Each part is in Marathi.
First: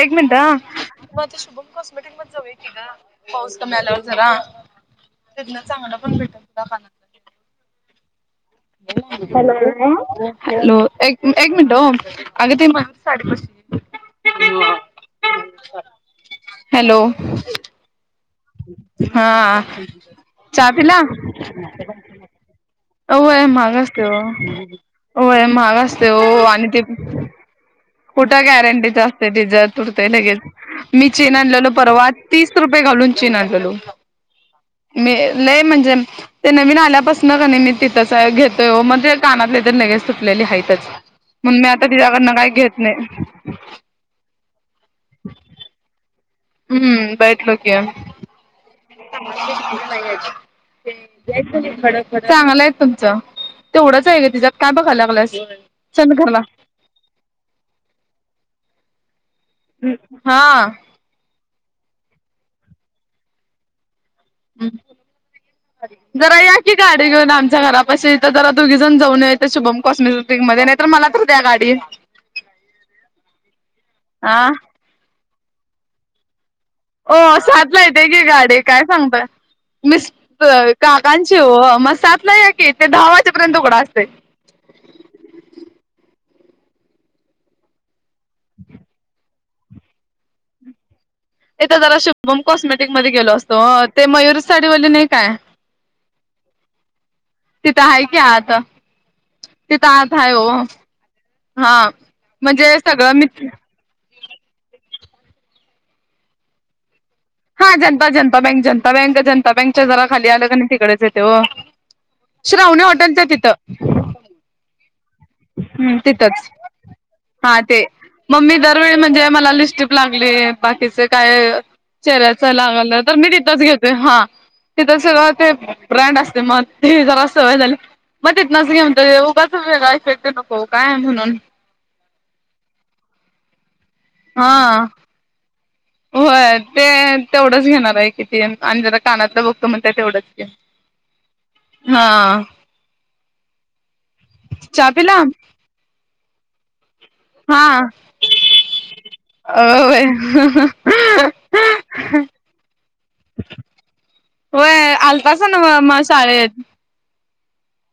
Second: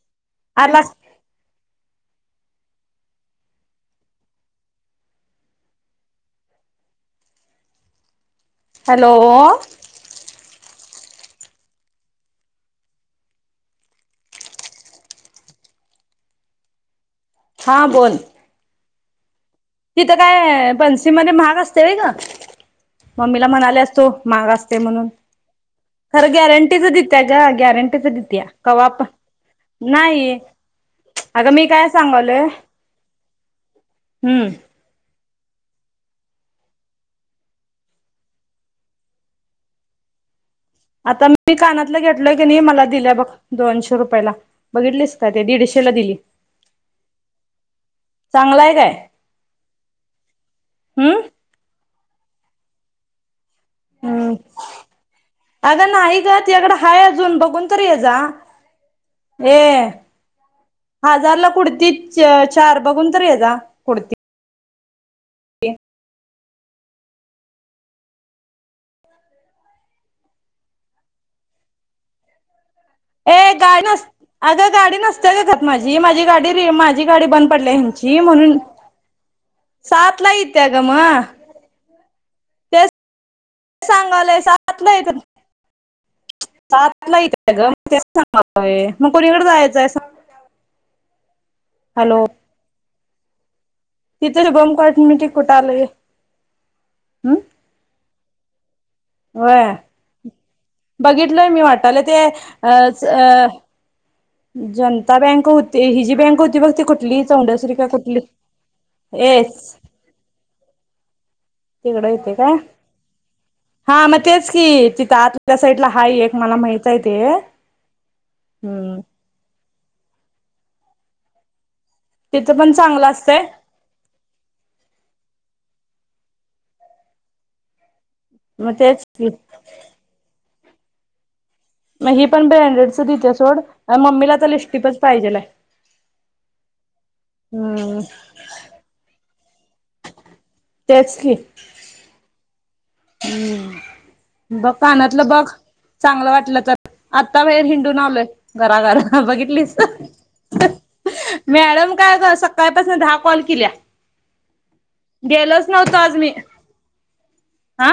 एक मिनिट हं. आला मग आता शुभम कॉस्मेटिकमध्ये जाऊया की ग पाऊस कमी आल्यावर जरा. तिथन चांगलं पण भेटत तुला पाना हॅलो. हॅलो. एक एक मिनट ओ अग ती मधली साडी [unintelligible] हॅलो हा बोल. हा. तिथं चहा काय पिला बन्सीमध्ये महाग असतंय होय ग. अ व्हय मम्मीला महाग म्हणाल्यास असतंय तू महाग असते म्हणून ओ, व्हय महाग असतंय ओ खरं आणि ते गॅरंटीच देत्या ग गॅरंटीच कुठं देत्या कवा गॅरंटीच पण असतंय तिच्यात तुटतय नाही लगेच मी चेन अगं मी आणलेलो काय परवा सांगालोय तीस स रुपये घालून चीन आणलेलो. हम्म मे लय म्हणजे ते नवीन आल्यापासन कणी मी तिथंच आहे घेतोय ओ म ते कानातले तर लगेच तुटलेले आहेतचं. आता मी कानातल घेतलोय की नाही मला दिल्या बघ दोनशे रुपयला. बघितलीस काय ते दीडशेला दिली. [unintelligible] चांगल आहेत. हम्म चांगल आहे तुमचं. तेवढंच आहे ग हम्म तिच्यात काय बघाय लागल्यास अगं चल नाही ग घरला. तुझ्याकडे हाय अजून बघून तर ये जा. ये. हा हजारला कुडती च चार बघून तर ये जा कुडती. जरा या या की गाडी घेऊन आमच्या घरापशी इथ जरा दोघी जण जाऊन येऊया इथं शुभम कॉस्मेटिक मध्ये. नाही तर मला तर द्या गाडी. [unintelligible] ए गाडी नस हा अगं गाडी नसते का खात माझी माझी गाडी री माझी. गाडी हो बंद पडल्या सात ला येती ह्यांची की म्हणून गाडी काय सांगताय? मी सात ला येत्या ग मग काकांची हो म सातला या कि ते दहावा तेच सांगालोय सातला येऱ्यांत. [unintelligible] कोणीकडे जायचंय सांग. तिथं जरा हॅलो शुभम कॉस्मेटिक मध्ये गेलो असतो हो. ते मयूर तिथे शुभम साडीवाली नाही कॉटमिटी काय कुठं आलंय हम्म तिथं आहे की आत. व्हय तिथ आत आहे हो बघितलंय मी हा वाटालय ते म्हणजे अ च सगळं मित्र अ ह जनता बँक होती ही जी बँक होती बघ ते कुठ. [unintelligible] हा जनता जनता बँक जनता बँक जनता बँकच्या तिकडं जरा खाली आलं क तिकडेच येत य हो. येते काय श्रावणी हॉटेलच्या तिथं. हा मग तेच की तिथं आत. हम्म तिथच हा ते मग मी दरवेळी हम्म म्हणजे मला लिस्टीप लागली बाकीच काय चेहऱ्याच तिथं पण लागलं चांगलं तर मी असतंय तिथंच घेतो. हा ती त ते ब्रँड असते मग ते जरा सवय झाली आहे. मग तिथनाच घेऊन तेच त की उगाचगय शकते नको काय म्हणून मग ही पण ब्रँडेडच दिते सोड मम्मीला आता हा लिस्टीपच पाहिजेलय? होय ते तेवढंच घेणार आहे किती आणि जरा कानातलं बघतो म्हणत्यात तेवढंच की. तेच की. हा. हम्म बघ चहा पिला कानातलं बघ चांगलं वाटलं तर. आता हा बाहेर हिंडून आलोय घराघर अ बघितलीस व्हय ना. मॅडम काय अता सकाळपासन दहा कॉल केल्या. व्हय आलतासा गेलोच नव्ह नव्हतो मग आज मी शाळेत आ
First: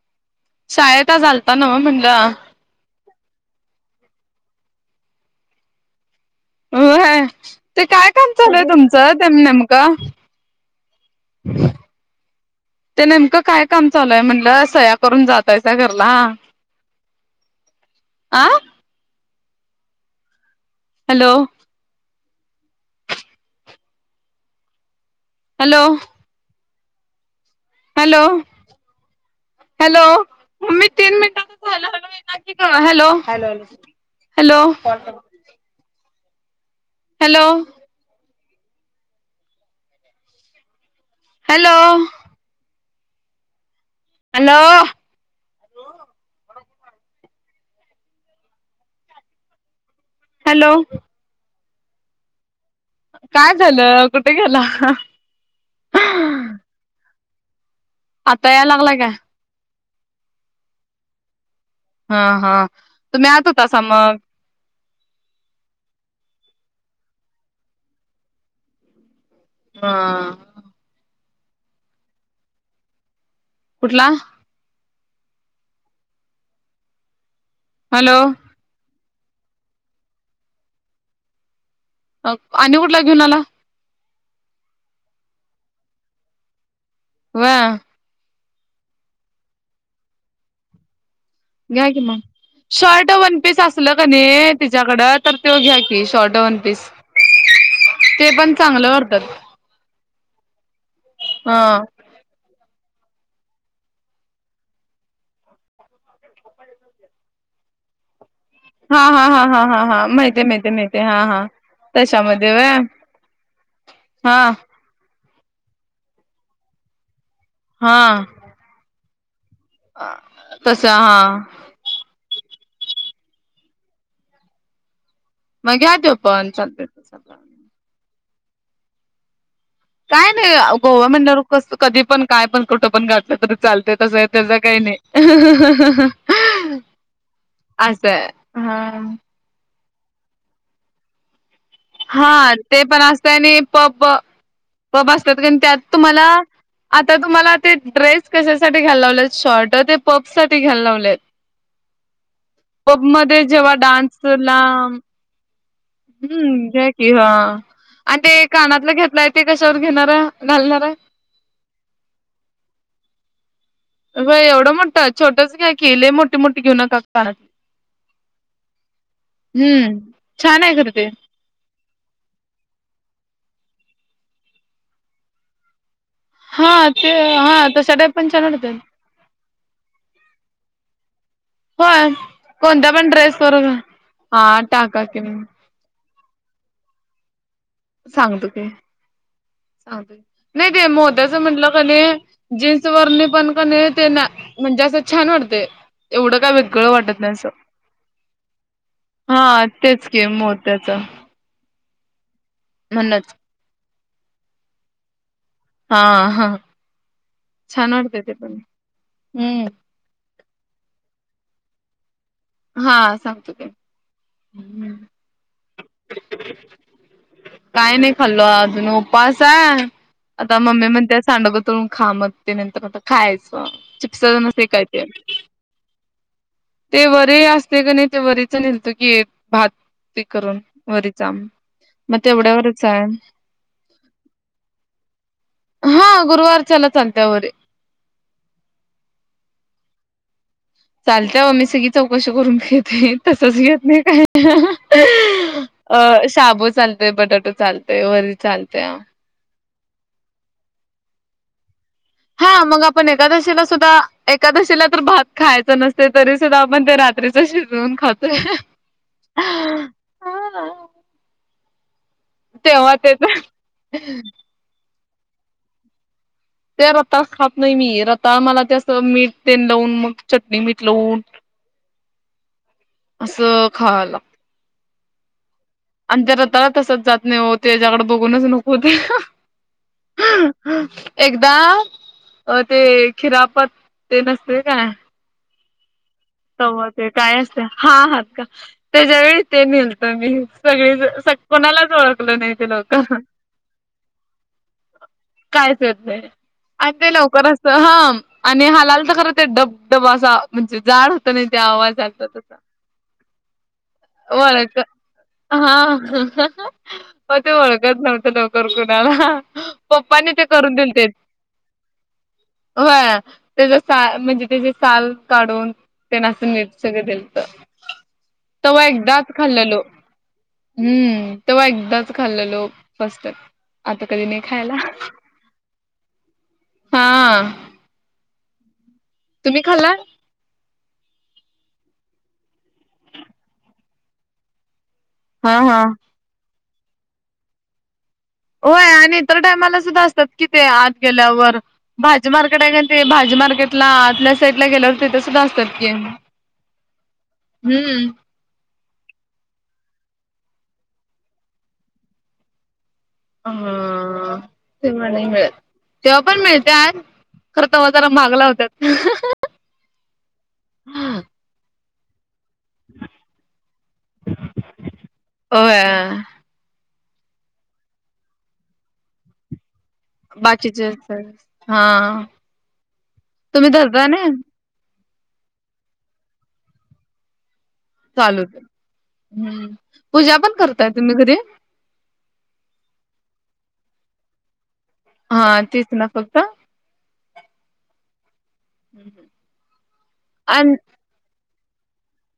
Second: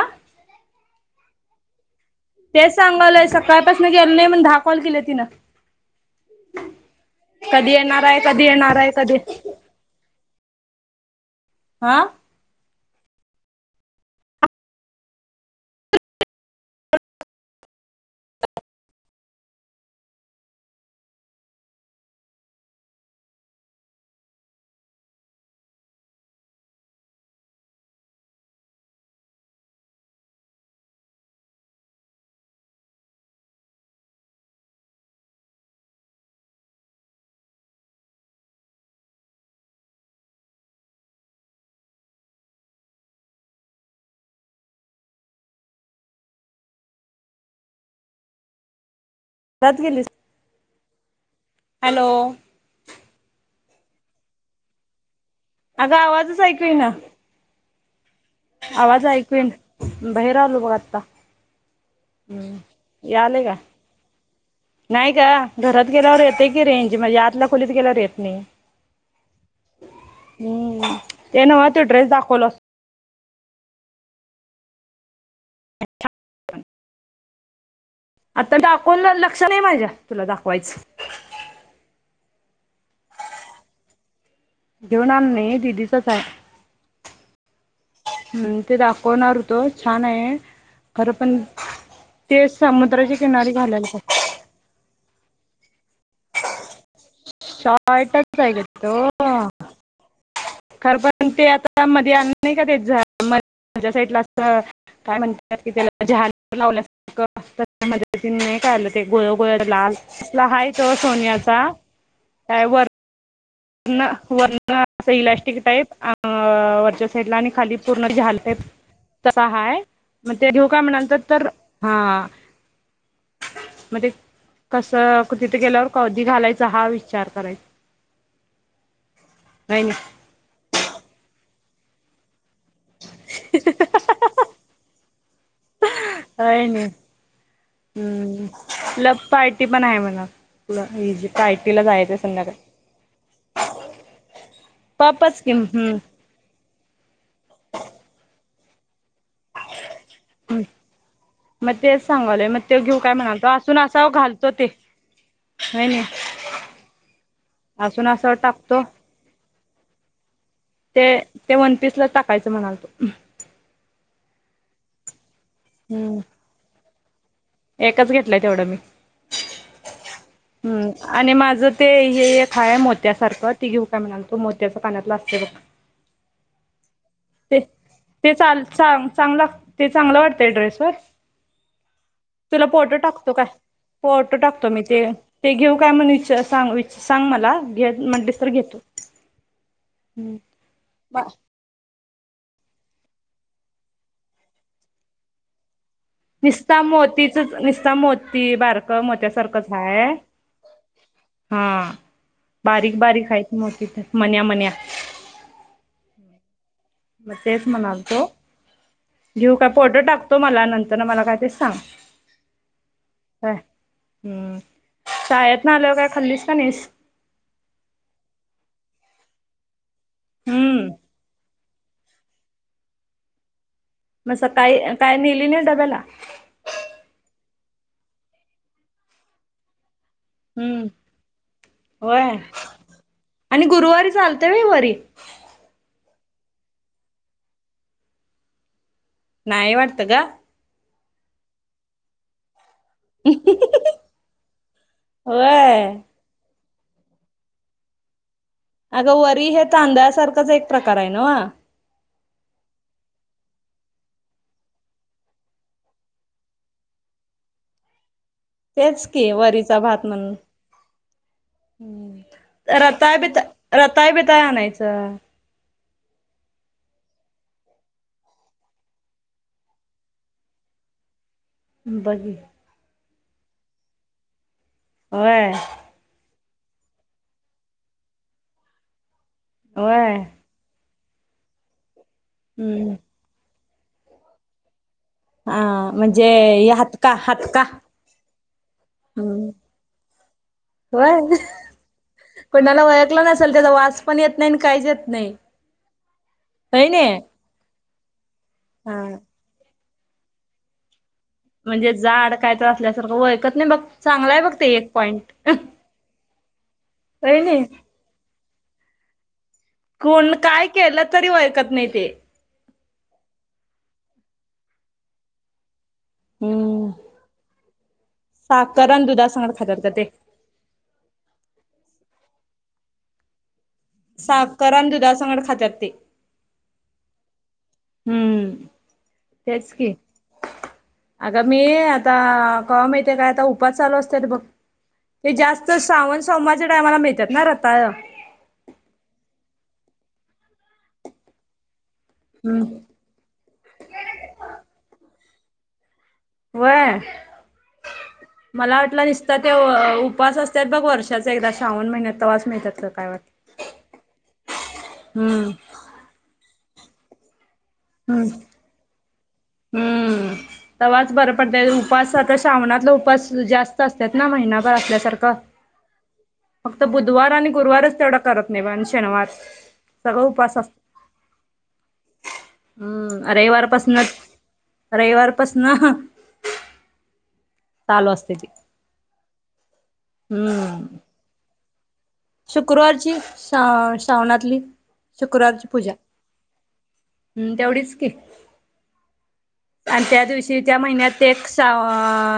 शाळेत आज आलता नव्ह म्हणल. तेच सांगालोय सकाळपासन गेलो नाय म्हणून दहा कॉल केलं तिनं. व्हय कधी ते येणार काय काम कधी चालू आहे येणार कधी तुमचं? त्यांना नेमक का? आ ते नेमकं काय काम चालूय म्हणलं सया करून जातायसा घरला. आं hello! Hello! Hello! Hello! Mummy तीन मिनिटाचं राहिलं हॅलो येना कि ग hello, hello hello. Hello! Hello! Hello! Hello! [unintelligible] Hello! Hello! काय झालं? कुठे गेला? [unintelligible] अगं, आवाजच ऐकू येईना. आता याय लागलाय आवाज काय ऐकू ईना, बाहेर आलो बघ आता. हा, हम्म हा, तुम्ही यालय आत का होतासा मग, नाही ग, घरात गेल्यावर येते की रेंज, मजी आतल्या खोलीत गेल्यावर येत नाही. हा, हम्म, ते नव त्यो ड्रेस दाखवल कुठला? [unintelligible] हॅलो? आता दाकवून, लक्ष नाही माझ्या, तुला दाखवायच. आणि कुठला घेऊन आला? घेऊन आलो नाही, दीदीचाच हाय, होय, हम्, ते दाखवणार होतो, छान आहे, खरं पण घ्या कि मग, ते शर्ट समुद्राच्या वन किनारी पीस असलं घालायला पाहिजे कीनी, तिच्याकडं, तर तो घ्या की, शर्ट वन पीस. ते शार्टच, आहे पण ग चांगलं तो, वाटतात खरं पण ते ह आता, मध्ये आणलं नाही का, ते म [unintelligible] साईडला असतं. काय म्हणतात, की त्याला [unintelligible] लावल्या सारखं असतं [unintelligible] नाही झालं हा ते, हा गोळ- हा गोळ हा हा लाल असला हाय तो सोन्याचा तशामध्ये होय, ण वरण असं, इलास्टिक टाईप, अ वरच्या साईडला आणि खाली हा पूर्ण झालर, टाइप, तसं हाय, मग ते घेऊ का तस मग नंतर हा तर, हा, मध्ये कसं, तिथे मग गेल्यावर घ्या तो कधी पण घालायचा चालतय हा, तस विचार पण करायचा. नाय -नाय काय नाही, गोवा म्हटल्यावर कसं, कधी पण काय पण, कुठं पण घातलं तरी चालतय, तसं त्याच काही नाही. नाही [unintelligible] असं, हा ते पण आहे म्हणा, काय केलं, हा, ते पण असत, आणि पब- पब असतात पपच कि कारण, त्यात हम्म तुम्हाला आता, तुम्हाला ते ड्रेस कशासाठी, घायला लावलेत. शॉर्ट ते पब साठी हम्म घ्यायला लावले आहेत. मग तेच सांगालोय मग ते घेऊ पब काय मध्ये म्हणालतो जेव्हा, डान्स ला, होईनाही, हम्म, घ्या की हा, आणि असावर ते, टाकतो कानातला घेतलाय ते, कशावर घेणारा घालणारा? ते ते, वनपीसला टाकायचं म्हणाल तो, होय, एवढा मोठ! छोटसं घ्या की लय हम्म मोठी- मोठी घेऊ नका कानातली, एकच, घेतलय तेवढं मी, हम्म, छान आहे हम्म, खरं ते आणि माझं ते, हे एक हाय मोत्यासारखं, ते घेऊ काय म्हणाल, तो मोतच कानातल असत्य बग, हा, ते ते हा तशा टाईप पण -ते छान चाल वाटतात चांग ते चांगलं वाटतंय ड्रेस वर, होय तुला कोणत्या फोटो पण टाकतो ड्रेस काय, वर फोटो हा टाकतो मी ते, टाका की ते घेऊ काय म्हण विच सांग अ सांग मला, घेच म्हटलीस तर घेतो. सांग, नाही ते बा मोत्याचं म्हटलं क नाही जीन्स वरणी पण क नाही ते ना, म्हणजे ते असं छान वाटतंय. निस्ता मोतीचच, निस्ता मोती बारकं हा मोत्यासारखंच हाय तेच की मोत्याच हा बारीक बारीक म्हणच हायत मोती, मन्या मन्या हा हा. मग तेच छान म्हणालतो, वाटते ते पण घेऊ काय हम्म फोटो टाकतो मला नंतर न मला काय ते सांग. हा सांगतो हय, की हम्म, शाळेतनं आल्यावर काय खाल्लीस का नाहीस? काय नाही खाल्लो अजून, उपास हाय, आता मम्मी हम्म म्हणत्या सांडगं तळून खा, मग ते नाही तर आता खायचं चिप्स मग नसते सकाळी ते काय नेली नाहीस डब्याला? ते वरी असतय नै ते वरीचा नेलतो की, भात -ते करून हम्म वरीचा. मग होय, तेवढ्यावरच आहे आणि गुरुवारी चालतंय व्हय वरी? हा, गुरवार च्या हला चालत्या वरी. नाहीय वाडतं गं. चालत्या हो मी सगळे चौकशी करून घेते, तसच घेत नाही काही नाही. होय अ शाबू चालतय, बटाटू चालतय, वरी चालत अगं वरी हे तांदळासारखाच एक प्रकार हाय नवं. हा मग आपण एकादशीला सुद्धा, एकादशीला तर भात खायचं नसतय तरी सुद्धा आपण ते रात्री च शिजवून खातोय. तेच की वरीचा भात म्हणून. त तेव्हा ते रताळ बिताळ, ते रताळ बिताळ आणायचं. त्या रताळ खात नाही मी,, रताळ मला ते असं मीठ तेल लावून मग चटणी मीठ लावून [inaudible] बघे असं खायाला व्हय. आणि ते रताळ तसंच जात नाही हो त्याच्याकडं बघूनच नको होत होय? एकदा, अ ते हम्म खिरापत, ते नसतय काय हा. म्हणजे तवा ते हातका काय असतय? हातका हा हादका,, त्याच्या वेळी हम्म ते नेलतं मी. सगळेजण. होय कोणालाच वळकलं नाही ते कोणाला लवकर ओळखलं नसेल त्याचा वास पण येत नाही आणि काहीच येत नाही कायच ये ते,, होय आणि ना ते लवकर असं हम्म, आणि हा हलालतं खरं ते डब-डबा असा, म्हणजे जाड होतं नाई म्हणजे आवाज आला जाड त काय तर असल्यासारखं ओळखत नाही बघ चांगला आहे बघ ते वाळकं एक पॉइंट हा [unintelligible] म होय ते नाही ओळखत नव्हतं लवकर कुणाला. पप्पानी कोण, ते काय, करून केलं तरी वळखत नाही ते. व्हय? त्याचा सा म्हणजे त्याची साल काढून तेना असं नीट हम्म. सगळं केलतं. तव्हा साखर आणि एकदाच दुधासंगट खाल्लेलो. खातात का ते हम्म. तव्हा एकदाच खाल्लेलो फस्ट टाइम. आता कधी नाही साखर खायला. आणि दुधासंगट खातात ते. हां हम्म तेच की खाल्लाय? अगं मी आता, कवा माहतीे काय? आता उपास चालू असत्यात बघ ते हा जास्त हा. श्रावण सोमवरच्या टायमाला मिळत्यात ना रताळ? होय, आणि इतर टायमाला सुद्धा असतात कि ते आत गेल्यावर, भाजी मार्केट हम्म. हाय कणी ते भाजी मार्केटला आतल्या साईडला गेल्यावर तिथं सुद्धा असत्यात की व्हयं? हम्म मला वाटलं निसता त्यो उपास असत्यात बघ, वर्षाच एकदा श्रावण महिन्यात, तवाच मिळतात काय वाटलं. हा, तेव्हा नाही मिळत, हम्म. तेव्हा पण मिळत्यात खरं तवा जरा हम्म महाग लावत्यात हम्म. तव्हाच बरं पडतयं उपास सतसं श्रावणातलं उपास जास्त असत्यात ना, महिनाभर असल्यासारखं होय फक्त बुधवार आणि गुरुवारच तेवढा करत नाही बघ, आणि शनवार सगळं उपास अस, बाकीचे हा हम्म रविवार तुम्ही धरता पसनचं ना रविवार पसनं असते ती चालूच, हम् पूजा पण करताय हम्म तुम्ही घरी? शुक्रवारची श्रा, श्रावणातली, हा शुक्रवारची तेच पूजा ना फक्त हम् तेवढीच की, आणि त्या दिवशी आणि त्या महिन्यात तेक सा,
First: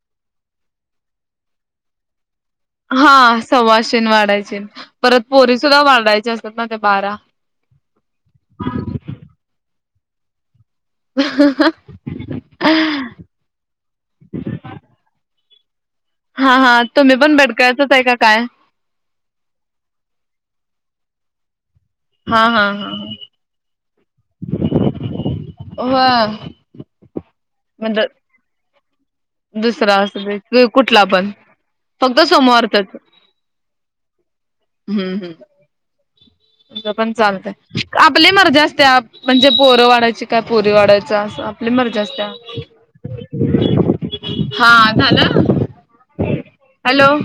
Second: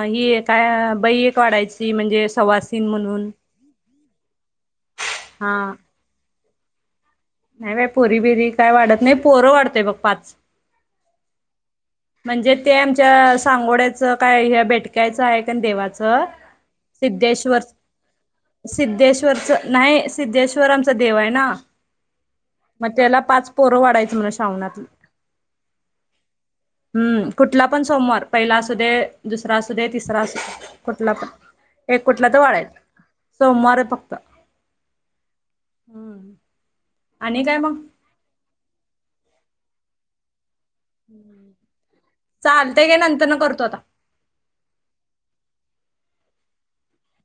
ही एक काय बई एक वाढायची म्हणजे सवास हा सवाशीन वाढायची, परत हा पोरी सुुद्धा वाढायच्या असतात ना त्या बारा? नाही बाई, पोरी बिरी काय वाढत नाही, पोरं वाढतोय बघ पाच म्हणजे ते आमच्या सांगोड्यात च काय हे भेटकायचं आहे कण देवाच हा हा तुम्ही पण बेटकरळ्याचचं आहे का काय? सिद्धेश्वरचं, नाही सिद्धेश्वर आमचा देव आहे ना हा, हा, हा मग त्याला पाच पोरं वाडायची म्हण श्रावणात हा हो हम्म, कुठला पण म्हणजे सोमवार. पहिला असूदे, दुसरा असूदे, तिसरा असूदे कुठला पण एक फक्त कुठला तर वाढायचं सोमवारचाच सोमवारी फक्त हम्म, हम्म. हम्म कसपण आणि चालतंय. काय मग आपली मर्जी असतीया म्हणजे पोरं वाढायची काय पोरी वाढायचा, आपली मर्जी असत्या. चालतय काय नंतर न करतो आता हा झालं? हॅलो.